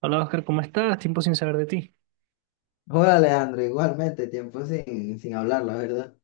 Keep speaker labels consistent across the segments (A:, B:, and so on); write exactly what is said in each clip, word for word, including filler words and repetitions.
A: Hola Oscar, ¿cómo estás? Tiempo sin saber de ti.
B: Hola, Alejandro, igualmente, tiempo sin, sin hablar, la verdad.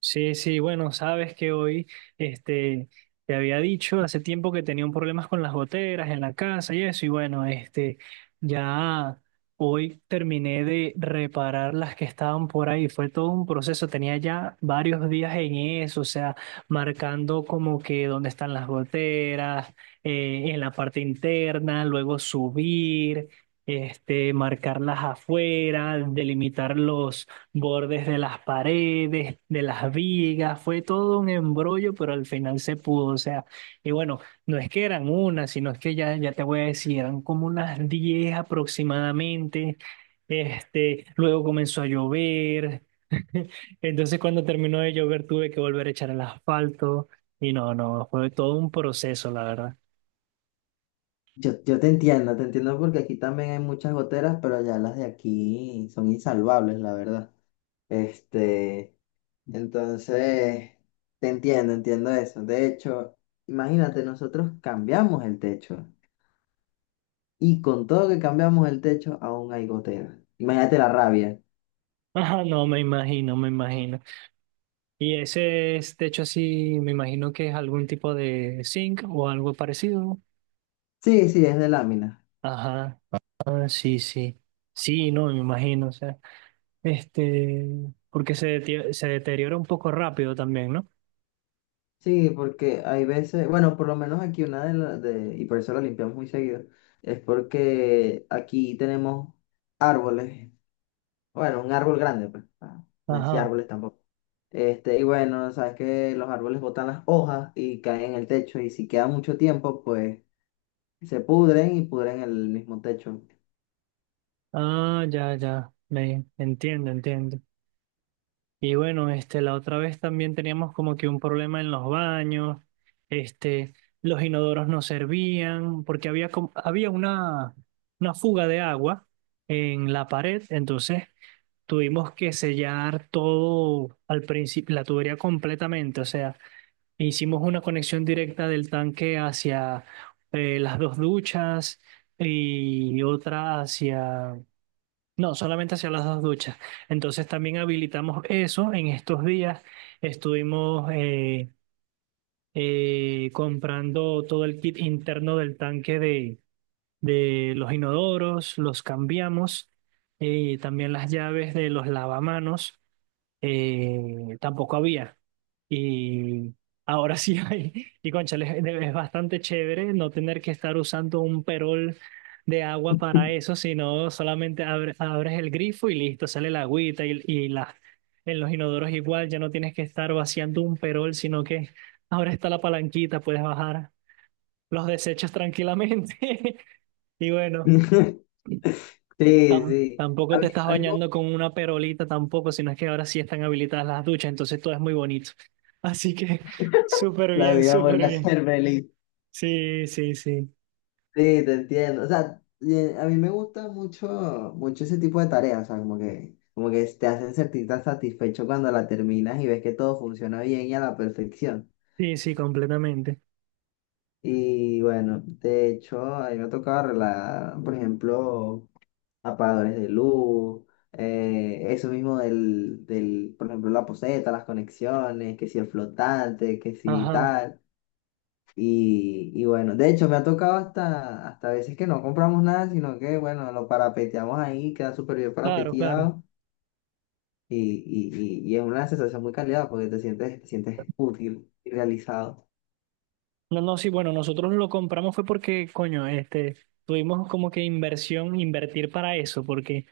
A: Sí, sí, bueno, sabes que hoy este, te había dicho hace tiempo que tenía un problemas con las goteras en la casa y eso, y bueno, este, ya hoy terminé de reparar las que estaban por ahí. Fue todo un proceso, tenía ya varios días en eso, o sea, marcando como que dónde están las goteras, eh, en la parte interna, luego subir. Este, marcarlas afuera, delimitar los bordes de las paredes, de las vigas, fue todo un embrollo, pero al final se pudo, o sea, y bueno, no es que eran una, sino es que ya, ya te voy a decir, eran como unas diez aproximadamente, este, luego comenzó a llover, entonces cuando terminó de llover tuve que volver a echar el asfalto, y no, no, fue todo un proceso, la verdad.
B: Yo, yo te entiendo, te entiendo porque aquí también hay muchas goteras, pero ya las de aquí son insalvables, la verdad. Este, entonces, te entiendo, entiendo eso. De hecho, imagínate, nosotros cambiamos el techo y con todo que cambiamos el techo, aún hay goteras. Imagínate la rabia.
A: Ajá, no, me imagino, me imagino. Y ese es, de hecho, así, me imagino que es algún tipo de zinc o algo parecido.
B: Sí, sí, es de lámina.
A: Ajá, ah, sí, sí. Sí, no, me imagino, o sea, este, porque se, deti- se deteriora un poco rápido también, ¿no?
B: Sí, porque hay veces, bueno, por lo menos aquí una de las, de, y por eso la limpiamos muy seguido, es porque aquí tenemos árboles, bueno, un árbol grande, pues, ah, no decía
A: Ajá,
B: árboles tampoco. Este, y bueno, sabes que los árboles botan las hojas y caen en el techo, y si queda mucho tiempo, pues se pudren y pudren el mismo techo.
A: ah, ya, ya, me entiendo, entiendo. Y bueno, este, la otra vez también teníamos como que un problema en los baños, este, los inodoros no servían, porque había, como- había una, una fuga de agua en la pared, entonces tuvimos que sellar todo al principio, la tubería completamente, o sea. Hicimos una conexión directa del tanque hacia eh, las dos duchas y otra hacia... No, solamente hacia las dos duchas. Entonces también habilitamos eso. En estos días estuvimos eh, eh, comprando todo el kit interno del tanque de, de los inodoros, los cambiamos, eh, también las llaves de los lavamanos eh, tampoco había. Y ahora sí hay. Y cónchale, es es bastante chévere no tener que estar usando un perol de agua para eso, sino solamente abre- abres el grifo y listo, sale la agüita y, y la, en los inodoros igual, ya no tienes que estar vaciando un perol, sino que ahora está la palanquita, puedes bajar los desechos tranquilamente. Y bueno.
B: Sí,
A: Tam-
B: sí. A
A: tampoco te
B: mí-
A: estás
B: a mí me gusta
A: bañando con una perolita tampoco, sino es que ahora sí están habilitadas las duchas, entonces todo es muy bonito. Así que súper
B: la
A: bien,
B: vida
A: súper
B: vuelve a
A: bien.
B: ser feliz.
A: Sí, sí, sí.
B: Sí, te entiendo. O sea, y a mí me gusta mucho, mucho ese tipo de tareas. O sea, como que, como que te hacen sentir tan satisfecho cuando la terminas y ves que todo funciona bien y a la perfección.
A: Sí, sí, completamente.
B: Y bueno, de hecho, a mí me ha tocado arreglar, por ejemplo, apagadores de luz, eh, eso mismo del, del, por ejemplo, la poseta, las conexiones, que si el flotante, que si
A: Ajá,
B: tal. Y, y bueno, de hecho me ha tocado hasta, hasta veces que no compramos nada, sino que bueno, lo parapeteamos ahí, queda súper bien
A: claro, claro.
B: parapeteado y, y, y, y es una sensación muy calidad porque te sientes, te sientes útil y realizado.
A: No, no, sí, bueno, nosotros lo compramos fue porque, coño, este, tuvimos como que inversión, invertir para eso, porque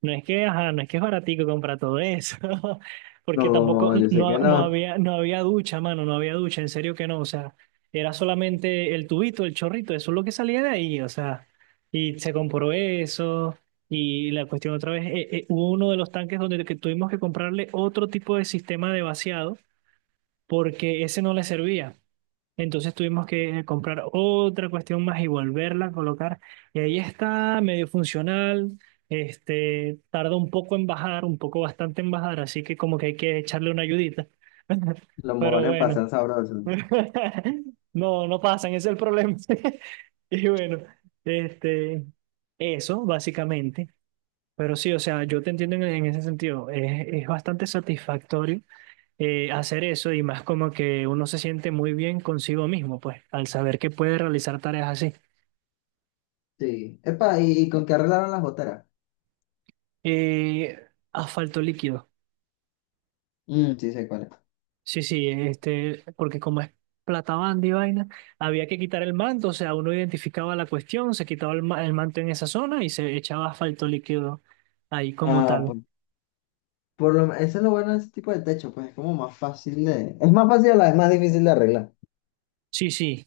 A: no es que, ajá, no es que es baratico comprar todo eso,
B: No,
A: porque tampoco
B: yo sé
A: no,
B: que no,
A: no había, no había ducha, mano, no había ducha, en serio que no, o sea, era solamente el tubito, el chorrito, eso es lo que salía de ahí, o sea, y se compró eso, y la cuestión otra vez, eh, eh, hubo uno de los tanques donde que tuvimos que comprarle otro tipo de sistema de vaciado, porque ese no le servía. Entonces tuvimos que eh, comprar otra cuestión más y volverla a colocar. Y ahí está, medio funcional. Este, tarda un poco en bajar, un poco bastante en bajar, así que como que hay que echarle una ayudita.
B: los
A: Pero
B: mojones
A: bueno,
B: pasan sabrosos.
A: no, no pasan, ese es el problema. Y bueno, este, eso básicamente. Pero sí, o sea, yo te entiendo en, en ese sentido. Es, es bastante satisfactorio eh, hacer eso y más como que uno se siente muy bien consigo mismo, pues, al saber que puede realizar tareas así.
B: Sí, epa, ¿y, y con qué arreglaron las goteras?
A: Eh, asfalto líquido.
B: Mm, sí sé cuál es.
A: Sí, sí, este, porque como es plata banda y vaina, había que quitar el manto, o sea, uno identificaba la cuestión, se quitaba el, ma- el manto en esa zona y se echaba asfalto líquido ahí como
B: Ah,
A: tal.
B: por, por lo, eso es lo bueno de ese tipo de techo, pues es como más fácil de... Es más fácil, a la vez más difícil de arreglar.
A: Sí, sí.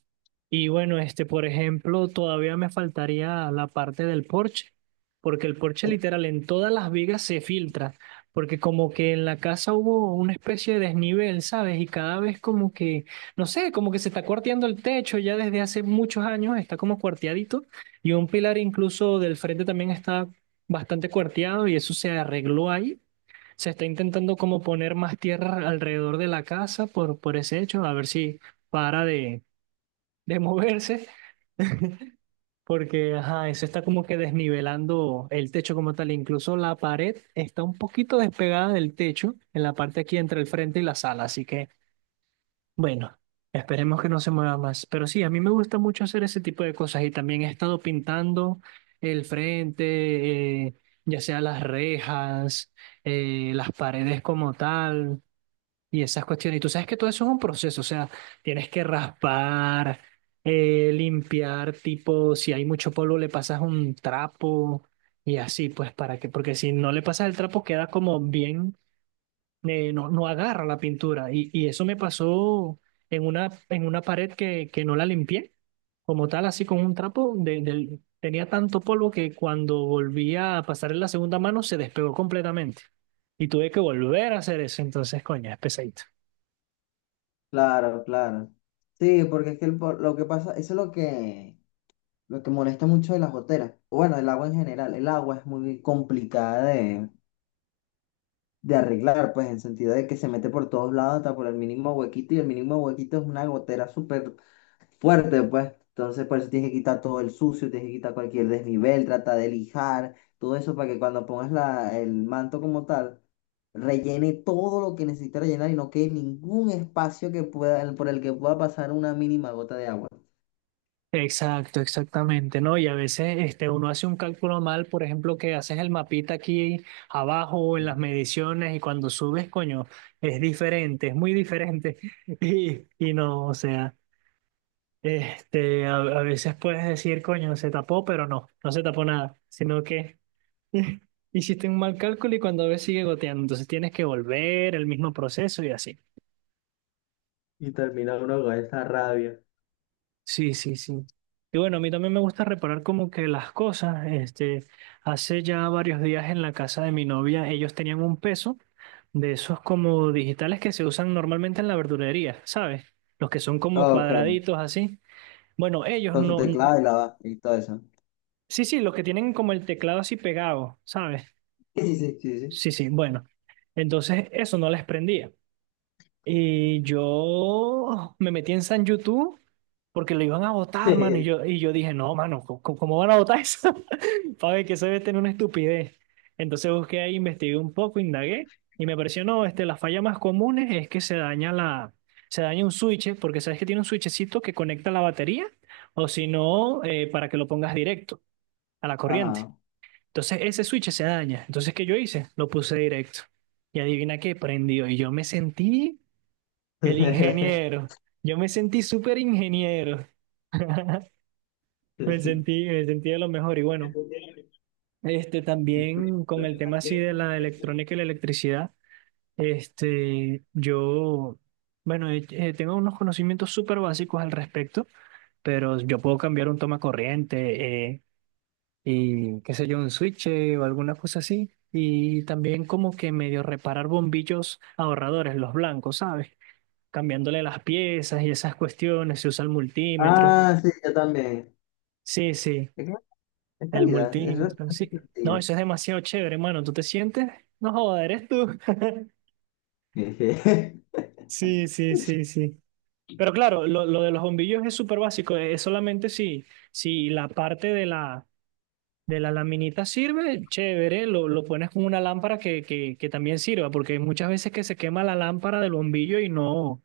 A: Y bueno, este, por ejemplo, todavía me faltaría la parte del porche, porque el porche literal en todas las vigas se filtra, porque como que en la casa hubo una especie de desnivel, ¿sabes? Y cada vez como que, no sé, como que se está cuarteando el techo ya desde hace muchos años, está como cuarteadito, y un pilar incluso del frente también está bastante cuarteado y eso se arregló ahí. Se está intentando como poner más tierra alrededor de la casa por, por ese hecho, a ver si para de de moverse, porque ajá, eso está como que desnivelando el techo como tal. Incluso la pared está un poquito despegada del techo en la parte aquí entre el frente y la sala. Así que, bueno, esperemos que no se mueva más. Pero sí, a mí me gusta mucho hacer ese tipo de cosas y también he estado pintando el frente, eh, ya sea las rejas, eh, las paredes como tal y esas cuestiones. Y tú sabes que todo eso es un proceso, o sea, tienes que raspar, eh, limpiar, tipo, si hay mucho polvo le pasas un trapo y así, pues para que, porque si no le pasas el trapo queda como bien, eh, no, no agarra la pintura. Y, y eso me pasó en una, en una pared que, que no la limpié como tal, así con un trapo, de, del- tenía tanto polvo que cuando volvía a pasar en la segunda mano se despegó completamente. Y tuve que volver a hacer eso, entonces, coño, es pesadito.
B: Claro, claro. Sí, porque es que el po- lo que pasa, eso es lo que, lo que molesta mucho de las goteras. O bueno, el agua en general, el agua es muy complicada de, de arreglar, pues en sentido de que se mete por todos lados, hasta por el mínimo huequito, y el mínimo huequito es una gotera súper fuerte, pues. Entonces, por eso tienes que quitar todo el sucio, tienes que quitar cualquier desnivel, trata de lijar, todo eso para que cuando pongas la, el manto como tal, rellene todo lo que necesita rellenar y no quede ningún espacio que pueda, por el que pueda pasar una mínima gota de agua.
A: Exacto, exactamente, ¿no? Y a veces este, uno hace un cálculo mal, por ejemplo, que haces el mapita aquí abajo en las mediciones y cuando subes, coño, es diferente, es muy diferente. Y, y no, o sea, este, a, a veces puedes decir, coño, se tapó, pero no, no se tapó nada, sino que hiciste un mal cálculo y cuando ves sigue goteando, entonces tienes que volver el mismo proceso y así.
B: Y termina uno con esa rabia.
A: Sí, sí, sí. Y bueno, a mí también me gusta reparar como que las cosas. Este, hace ya varios días en la casa de mi novia, ellos tenían un peso de esos como digitales que se usan normalmente en la verdulería, ¿sabes? Los que son como
B: Ok,
A: cuadraditos así. Bueno, ellos
B: con su
A: no. n-
B: teclado y la y todo eso.
A: Sí, sí, los que tienen como el teclado así pegado, ¿sabes?
B: Sí, sí, sí,
A: Sí, sí, bueno. Entonces eso no les prendía. Y yo me metí en San YouTube porque lo iban a votar, mano. Y
B: sí.
A: yo, y yo dije, no, mano, ¿cómo, cómo van a votar eso? Para ver que eso debe tener una estupidez. Entonces busqué ahí, investigué un poco, indagué y me pareció, no, este, la falla más común es que se daña la, se daña un switch, porque sabes que tiene un switchecito que conecta la batería o si no, eh, para que lo pongas directo a la corriente.
B: Ajá.
A: Entonces ese switch se daña. Entonces, ¿qué yo hice? Lo puse directo. Y adivina qué, prendió. Y yo me sentí el ingeniero. Yo me sentí súper ingeniero. Me sentí, me sentí de lo mejor. Y bueno, este también con el tema así de la electrónica y la electricidad, este, yo, bueno, eh, eh, tengo unos conocimientos súper básicos al respecto, pero yo puedo cambiar un toma corriente eh, y qué sé yo, un switch eh, o alguna cosa así. Y también como que medio reparar bombillos ahorradores, los blancos, ¿sabes? Cambiándole las piezas y esas cuestiones, se usa el multímetro.
B: Ah, sí, yo también.
A: Sí, sí,
B: Es que en
A: el
B: calidad, eso es
A: multímetro, sí. No,
B: sencillo.
A: eso es demasiado chévere, hermano. ¿Tú te sientes? No joder, eres tú.
B: Jeje.
A: Sí, sí, sí, sí. Pero claro, lo, lo de los bombillos es súper básico. Es solamente si, si la parte de la, de la laminita sirve, chévere, lo, lo pones con una lámpara que, que, que también sirva, porque hay muchas veces que se quema la lámpara del bombillo y no.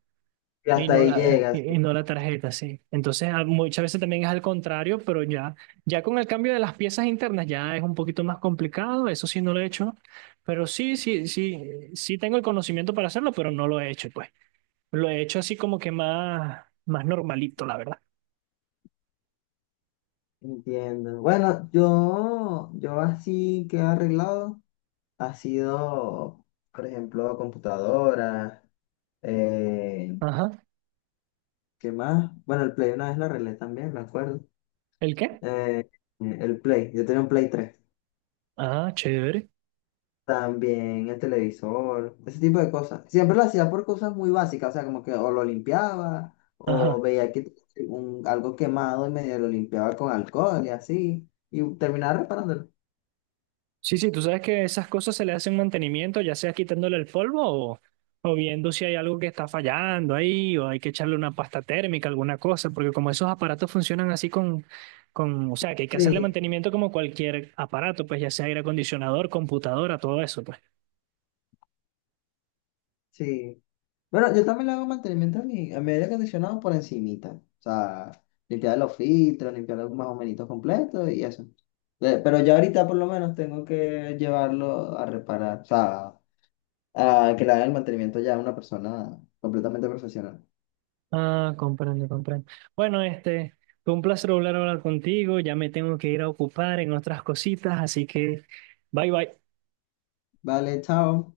B: Y
A: Y
B: hasta
A: no
B: ahí
A: la,
B: llegas,
A: y no la tarjeta, sí. Entonces, a- muchas veces también es al contrario, pero ya, ya con el cambio de las piezas internas ya es un poquito más complicado, eso sí no lo he hecho, pero sí, sí, sí, sí tengo el conocimiento para hacerlo, pero no lo he hecho, pues. Lo he hecho así como que más, más normalito, la verdad.
B: entiendo. Bueno, yo, yo así que he arreglado ha sido, por ejemplo, computadora, eh,
A: Ajá.
B: ¿qué más? Bueno, el Play una vez lo arreglé también, me acuerdo.
A: ¿El qué?
B: Eh, el Play, yo tenía un Play tres.
A: Ah, chévere.
B: También el televisor, ese tipo de cosas. Siempre lo hacía por cosas muy básicas, o sea, como que o lo limpiaba, o
A: Ajá.
B: veía que tenía un- algo quemado y medio lo limpiaba con alcohol y así, y terminaba reparándolo.
A: Sí, sí, tú sabes que esas cosas se le hacen mantenimiento, ya sea quitándole el polvo o, o viendo si hay algo que está fallando ahí o hay que echarle una pasta térmica, alguna cosa, porque como esos aparatos funcionan así con, con, o sea, que hay que hacerle
B: Sí,
A: mantenimiento como cualquier aparato, pues ya sea aire acondicionador, computadora, todo eso, pues.
B: sí. Bueno, yo también le hago mantenimiento a mi, a mi aire acondicionado por encimita. O sea, limpiar los filtros, limpiar los más o menos completos y eso. Eh, Pero ya ahorita por lo menos tengo que llevarlo a reparar, o sea, a que le haga el mantenimiento ya a una persona completamente profesional.
A: Ah, comprendo, comprendo. Bueno, este, fue un placer volver a hablar contigo, ya me tengo que ir a ocupar en otras cositas, así que bye bye.
B: Vale, chao.